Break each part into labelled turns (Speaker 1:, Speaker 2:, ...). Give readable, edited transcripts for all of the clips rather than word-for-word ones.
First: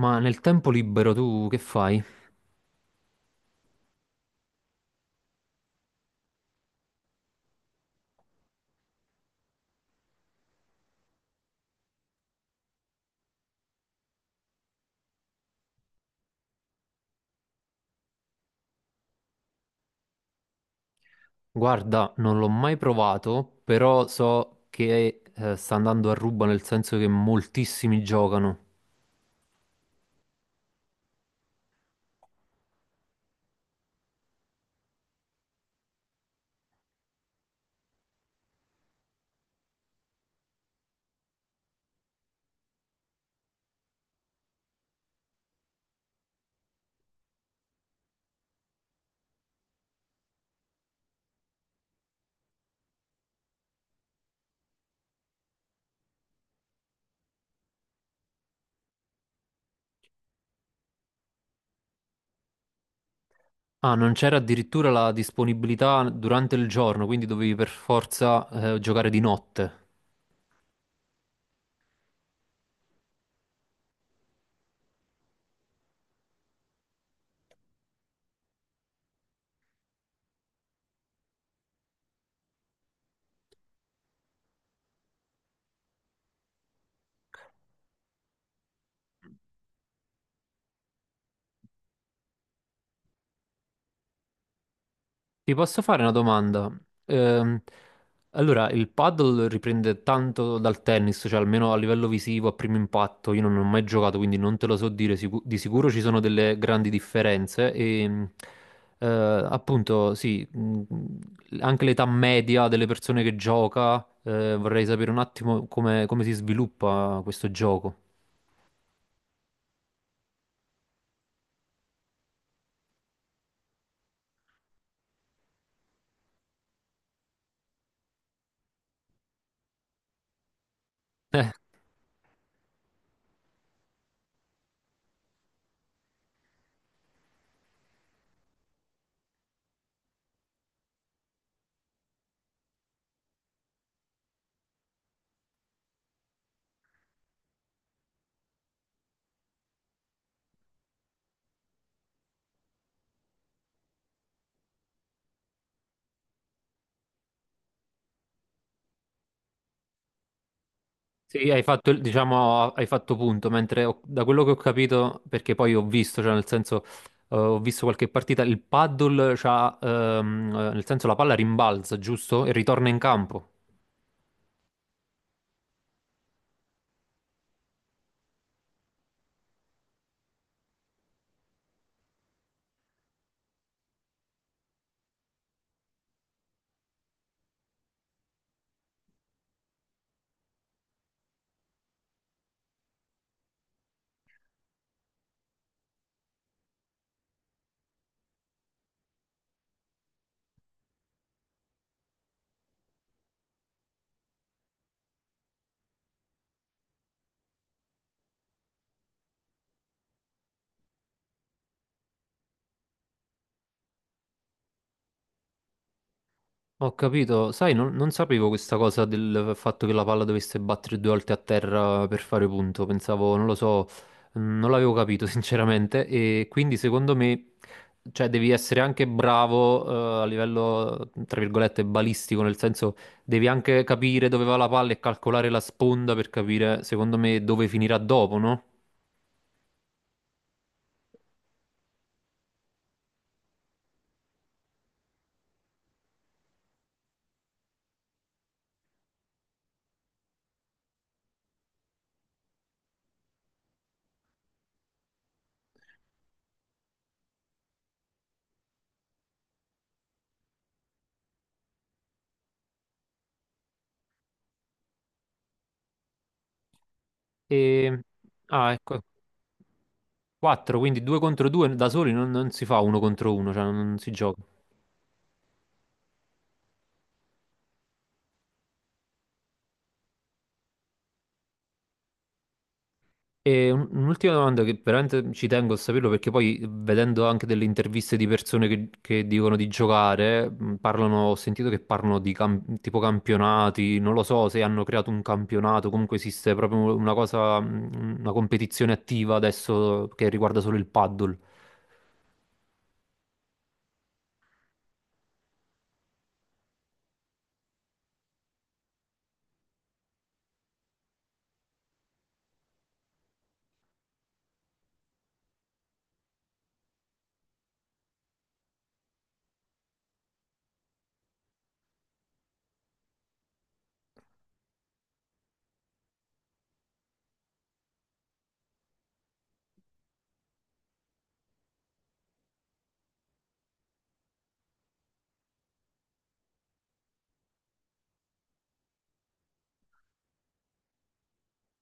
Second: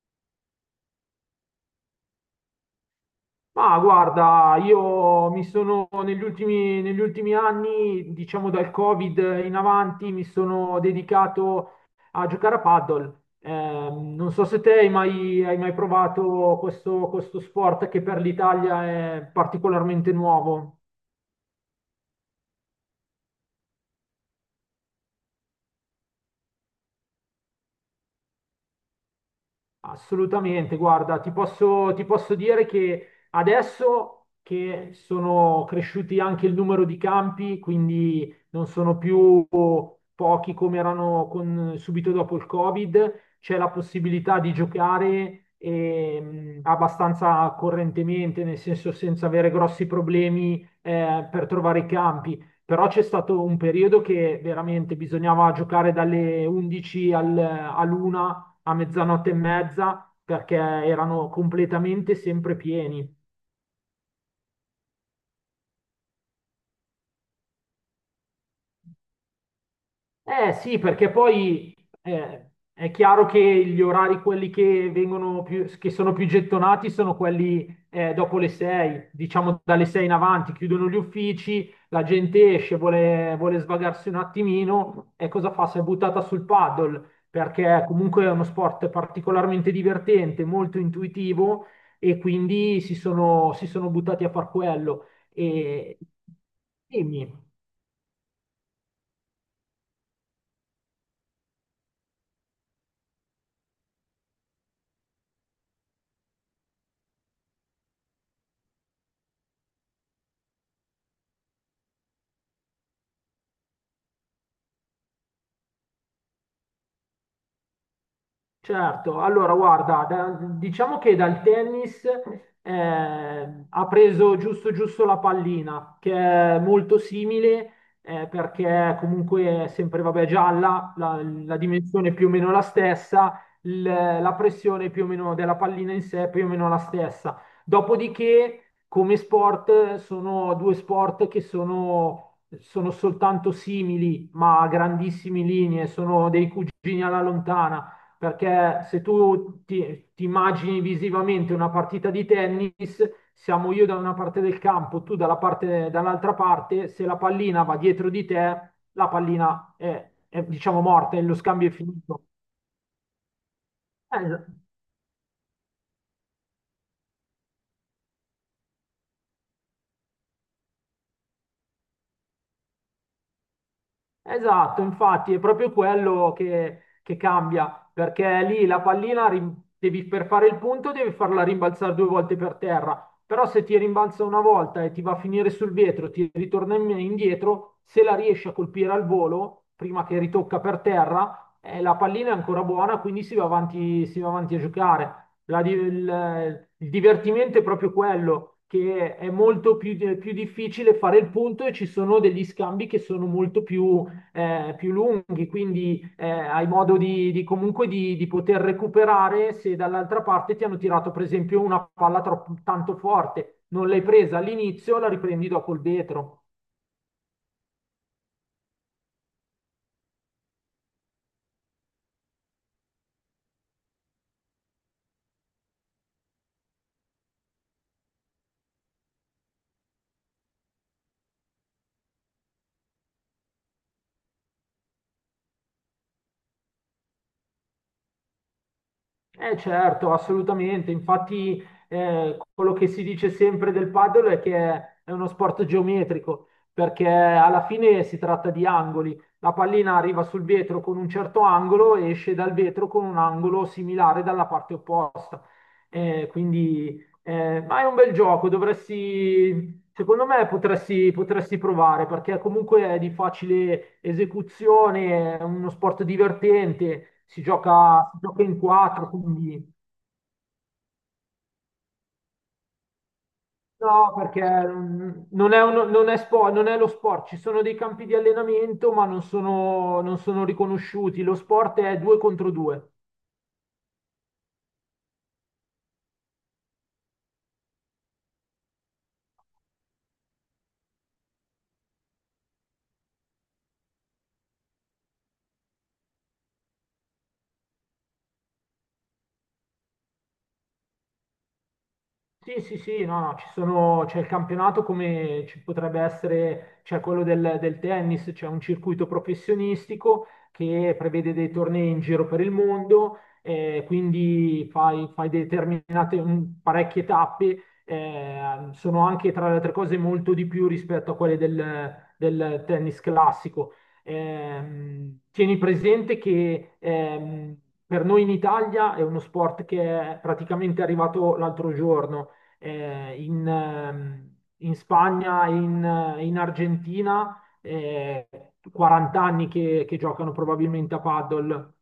Speaker 1: Ma nel tempo libero tu che fai?
Speaker 2: Ma guarda, io mi sono negli ultimi anni, diciamo dal Covid in avanti, mi sono dedicato a giocare a paddle. Non so se te hai mai provato questo sport che per l'Italia è particolarmente nuovo.
Speaker 1: Guarda, non l'ho mai provato, però so che sta andando a ruba, nel senso che moltissimi giocano.
Speaker 2: Assolutamente, guarda, ti posso dire che adesso che sono cresciuti anche il numero di campi, quindi non sono più pochi come erano subito dopo il Covid, c'è la possibilità di giocare abbastanza correntemente, nel senso senza avere grossi problemi per trovare i campi. Però c'è stato un periodo che veramente bisognava giocare dalle 11 all'una a mezzanotte e mezza perché erano completamente sempre pieni.
Speaker 1: Ah, non c'era addirittura la disponibilità durante il giorno, quindi dovevi per forza giocare di notte.
Speaker 2: Eh sì, perché poi è chiaro che gli orari, quelli che vengono più, che sono più gettonati, sono quelli dopo le 6, diciamo dalle 6 in avanti, chiudono gli uffici, la gente esce, vuole svagarsi un attimino e cosa fa? Si è buttata sul paddle, perché comunque è uno sport particolarmente divertente, molto intuitivo e quindi si sono buttati a far quello.
Speaker 1: Ti posso
Speaker 2: E,
Speaker 1: fare una domanda?
Speaker 2: Dimmi.
Speaker 1: Ehm, allora, il paddle riprende tanto dal tennis, cioè almeno a livello visivo, a primo impatto. Io non ho mai giocato, quindi non te lo so dire. Di sicuro ci sono delle grandi differenze. Eh, Appunto, sì, anche l'età media delle persone che gioca, vorrei sapere un attimo come, come si sviluppa questo gioco.
Speaker 2: Certo, allora guarda, diciamo che dal tennis eh, ha preso giusto giusto la pallina, che è molto simile perché comunque è sempre vabbè, gialla, la, la dimensione è più o meno la stessa, la pressione più o meno della pallina in sé è più o meno la stessa. Dopodiché, come sport, sono due sport che sono soltanto simili, ma a grandissime linee, sono dei cugini alla lontana perché se tu ti immagini visivamente una partita di tennis, siamo io da una parte del campo, tu dall'altra parte, se la pallina va dietro di te, la pallina è, diciamo morta e lo
Speaker 1: Sì, hai
Speaker 2: scambio è
Speaker 1: fatto,
Speaker 2: finito.
Speaker 1: diciamo, hai fatto punto, mentre da
Speaker 2: Eh.
Speaker 1: quello che ho capito, perché poi ho visto, cioè nel senso, ho visto qualche partita, il paddle c'ha, nel senso la palla rimbalza, giusto? E ritorna in campo.
Speaker 2: Esatto, infatti è proprio quello che cambia, perché lì la pallina per fare il punto devi farla rimbalzare 2 volte per terra, però se ti rimbalza una volta e ti va a finire sul vetro, ti ritorna indietro, se la riesci a colpire al volo, prima che ritocca per terra, la pallina è ancora buona, quindi si va avanti a giocare. Il divertimento è proprio quello che è molto più difficile fare il punto e ci sono degli scambi che sono molto più lunghi, quindi hai modo di poter recuperare se dall'altra parte ti hanno tirato per esempio una palla tanto forte, non l'hai presa all'inizio, la riprendi dopo il vetro.
Speaker 1: Ho capito, sai, non sapevo questa cosa del fatto che la palla dovesse battere due volte a terra per fare punto, pensavo, non lo so, non l'avevo capito sinceramente, e quindi secondo me, cioè, devi essere anche bravo a livello, tra virgolette, balistico, nel senso devi anche capire dove va la palla e calcolare la sponda per capire, secondo me, dove finirà dopo, no?
Speaker 2: Eh certo, assolutamente. Infatti, quello che si dice sempre del paddle è che è uno sport geometrico, perché alla fine si tratta di angoli. La pallina arriva sul vetro con un certo angolo e esce dal vetro con un angolo similare dalla parte opposta. Eh, quindi, ma è un bel gioco, dovresti secondo me potresti provare perché comunque è di facile esecuzione, è uno sport divertente, si
Speaker 1: E...
Speaker 2: gioca, si gioca in
Speaker 1: Ah, ecco,
Speaker 2: quattro, quindi.
Speaker 1: 4, quindi 2 contro 2, da soli non si fa uno contro uno, cioè non si
Speaker 2: No,
Speaker 1: gioca.
Speaker 2: perché non è lo sport, ci sono dei campi di allenamento ma non sono riconosciuti, lo sport è 2 contro 2.
Speaker 1: E un'ultima domanda, che veramente ci tengo a saperlo, perché poi vedendo anche delle interviste di persone che dicono di giocare, parlano, ho sentito che parlano di tipo campionati, non lo so se hanno creato un campionato. Comunque esiste proprio una cosa, una competizione attiva adesso che riguarda solo il paddle.
Speaker 2: Sì, sì, sì, no, no, c'è il campionato come ci potrebbe essere, c'è quello del tennis, c'è un circuito professionistico che prevede dei tornei in giro per il mondo, quindi fai parecchie tappe, sono anche tra le altre cose molto di più rispetto a quelle del tennis classico. Tieni presente che per noi in Italia è uno sport che è praticamente arrivato l'altro giorno in Spagna e in Argentina, 40 anni che giocano probabilmente a paddle.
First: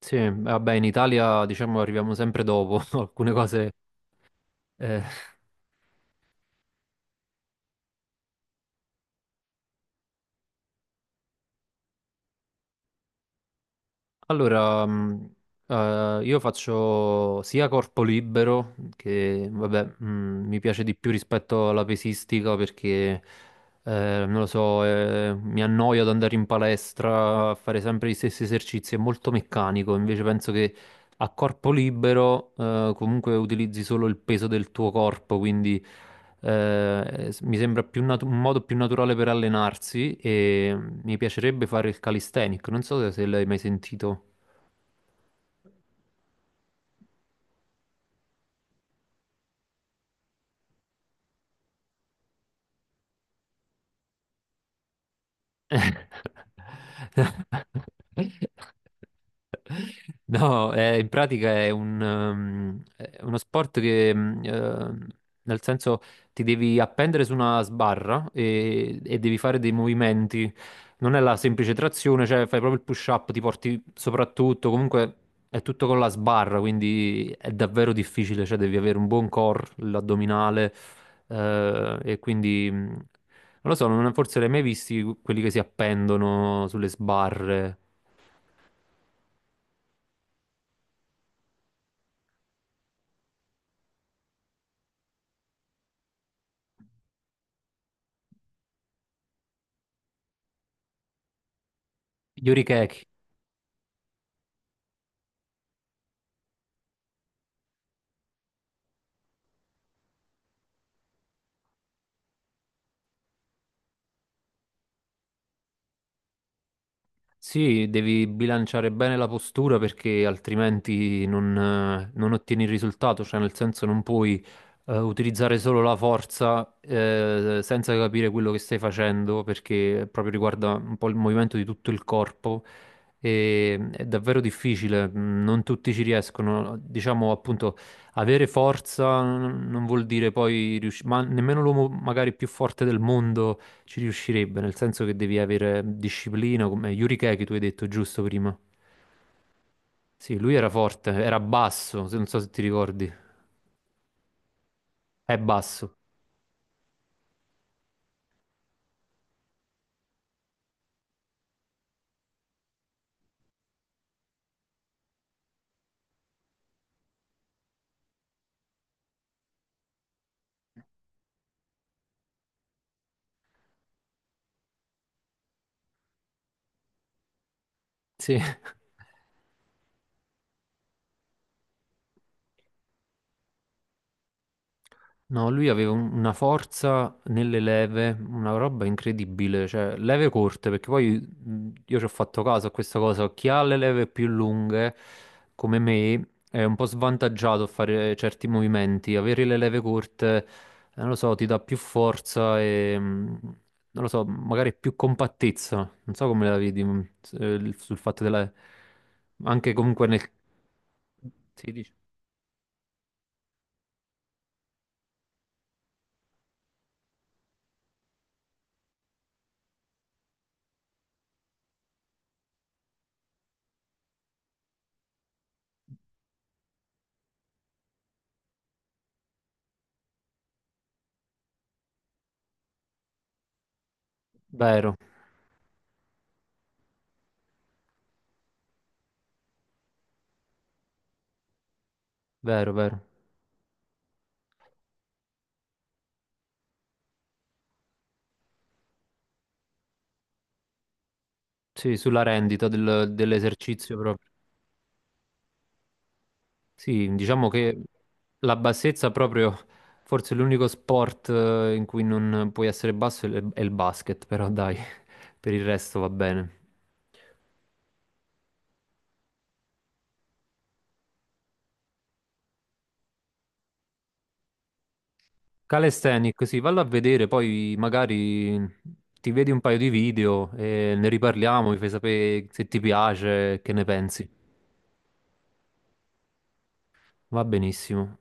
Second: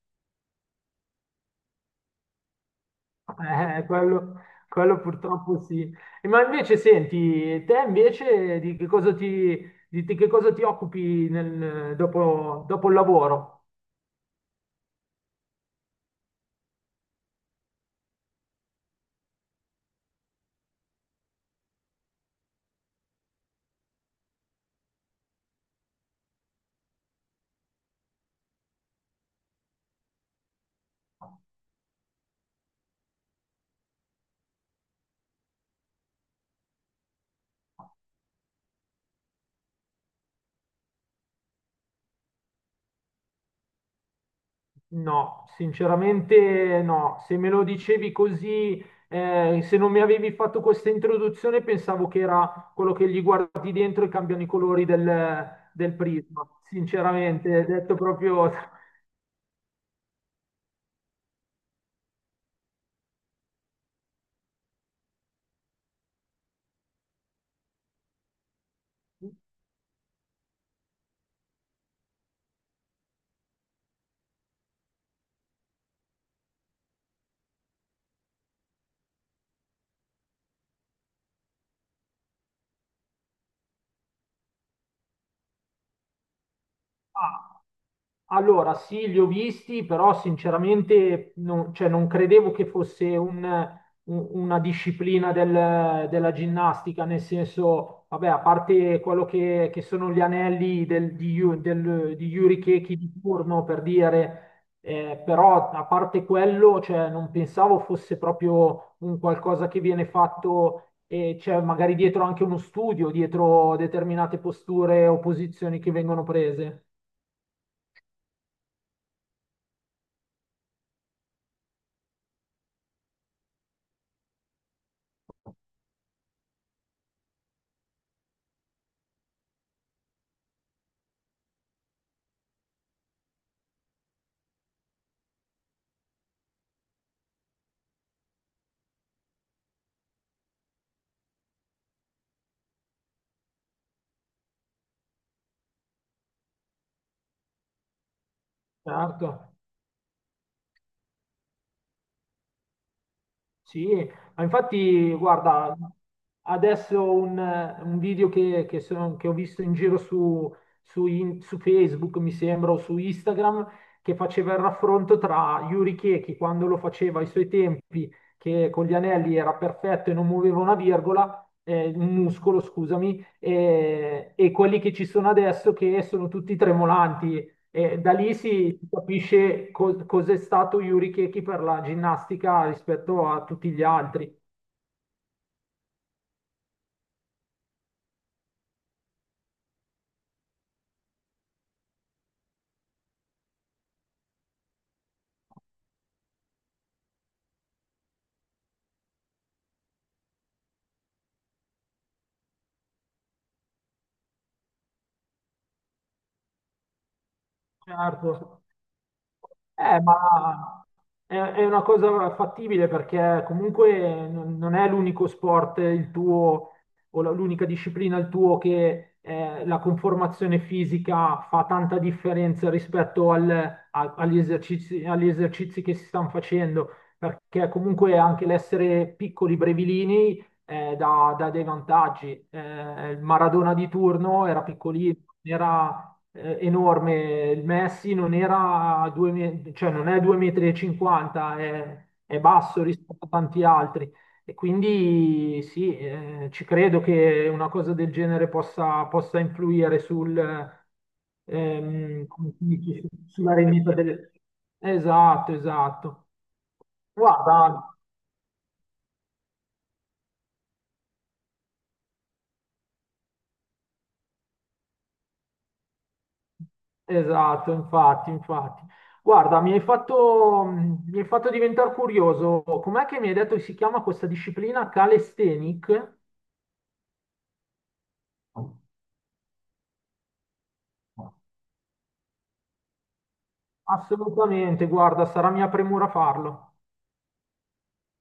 Speaker 1: Sì, vabbè, in Italia diciamo arriviamo sempre dopo alcune cose.
Speaker 2: Eh, quello, quello
Speaker 1: Eh.
Speaker 2: purtroppo sì. Ma invece senti, te invece di che cosa ti occupi dopo il lavoro?
Speaker 1: Allora, io faccio sia corpo libero, che vabbè, mi piace di più rispetto alla pesistica, perché, non lo so, mi annoio ad andare in palestra a fare sempre gli stessi esercizi, è molto meccanico, invece penso che a corpo libero, comunque utilizzi solo il peso del tuo corpo, quindi, mi sembra più un modo più naturale per allenarsi, e mi piacerebbe fare il calisthenic, non so se se l'hai mai sentito.
Speaker 2: No, sinceramente no. Se me lo dicevi così, se non mi avevi fatto questa introduzione, pensavo che era quello che gli guardi dentro e cambiano i colori del prisma. Sinceramente, detto proprio.
Speaker 1: No, in pratica è un, è uno sport che, nel senso, ti devi appendere su una sbarra e devi fare dei movimenti. Non è la semplice trazione, cioè fai proprio il push-up, ti porti soprattutto, comunque è tutto con la sbarra, quindi è davvero difficile, cioè devi avere un buon core, l'addominale, e quindi... non lo so, forse li hai mai visti quelli che si appendono sulle
Speaker 2: Ah.
Speaker 1: sbarre.
Speaker 2: Allora, sì, li ho visti, però sinceramente non, cioè, non credevo che fosse una disciplina della ginnastica, nel senso, vabbè, a parte quello che sono gli anelli di
Speaker 1: Gli
Speaker 2: Yuri Keki
Speaker 1: orikeki.
Speaker 2: di turno, per dire, però a parte quello, cioè, non pensavo fosse proprio un qualcosa che viene fatto e c'è magari dietro anche uno studio, dietro determinate posture o posizioni che vengono prese.
Speaker 1: Sì, devi bilanciare bene la postura perché altrimenti non ottieni il risultato, cioè nel senso non puoi utilizzare solo la forza senza capire quello che stai facendo, perché proprio riguarda un po' il movimento di tutto il corpo, e è davvero difficile, non tutti ci riescono. Diciamo appunto, avere forza non vuol dire poi riuscire, ma nemmeno l'uomo magari più forte del mondo ci riuscirebbe, nel senso che devi avere disciplina, come Yuri Keke tu hai detto giusto prima.
Speaker 2: Certo.
Speaker 1: Sì, lui era forte, era basso, se non so se ti ricordi.
Speaker 2: Sì, ma infatti,
Speaker 1: È
Speaker 2: guarda,
Speaker 1: basso.
Speaker 2: adesso un video che ho visto in giro su, su Facebook, mi sembra, o su Instagram, che faceva il raffronto tra Yuri Chechi quando lo faceva ai suoi tempi, che con gli anelli era perfetto e non muoveva una virgola, un muscolo, scusami, e quelli che ci sono adesso che sono tutti tremolanti e da lì
Speaker 1: Sì.
Speaker 2: si capisce cos'è stato Yuri Chechi per la ginnastica rispetto a tutti gli altri.
Speaker 1: No, lui aveva una forza nelle leve, una roba incredibile, cioè leve corte, perché poi io ci ho fatto caso a questa cosa, chi ha le leve più lunghe, come me, è un po' svantaggiato a fare certi movimenti, avere le leve corte, non lo so, ti dà più forza e, non lo so, magari più compattezza, non so come la vedi, sul fatto della...
Speaker 2: Certo.
Speaker 1: anche
Speaker 2: Eh,
Speaker 1: comunque nel...
Speaker 2: ma è
Speaker 1: Sì,
Speaker 2: una cosa fattibile perché comunque non è l'unico sport il tuo o l'unica disciplina il tuo che la conformazione fisica fa tanta differenza rispetto agli esercizi che si stanno facendo, perché comunque anche l'essere piccoli brevilini dà dei vantaggi. Il Maradona di turno era
Speaker 1: vero,
Speaker 2: piccolino, non era enorme. Il Messi non era due, cioè non è 2,50 m, è
Speaker 1: vero,
Speaker 2: basso
Speaker 1: vero.
Speaker 2: rispetto a tanti altri. E quindi sì, ci credo che una cosa del genere possa influire
Speaker 1: Sì, sulla
Speaker 2: come si
Speaker 1: rendita
Speaker 2: dice, sulla rendita
Speaker 1: dell'esercizio proprio.
Speaker 2: del. Esatto, esatto.
Speaker 1: Sì, diciamo che
Speaker 2: Guarda.
Speaker 1: la bassezza proprio, forse l'unico sport in cui non puoi essere basso è il basket, però dai, per il resto va bene.
Speaker 2: Esatto, infatti, infatti. Guarda, mi hai fatto diventare curioso. Com'è che mi hai detto che si chiama questa disciplina calisthenic?
Speaker 1: Calisthenics, sì, vallo a vedere, poi magari ti vedi un paio di video e ne riparliamo, mi fai sapere se ti piace, che ne pensi.
Speaker 2: Assolutamente, guarda, sarà mia premura farlo.
Speaker 1: Va benissimo.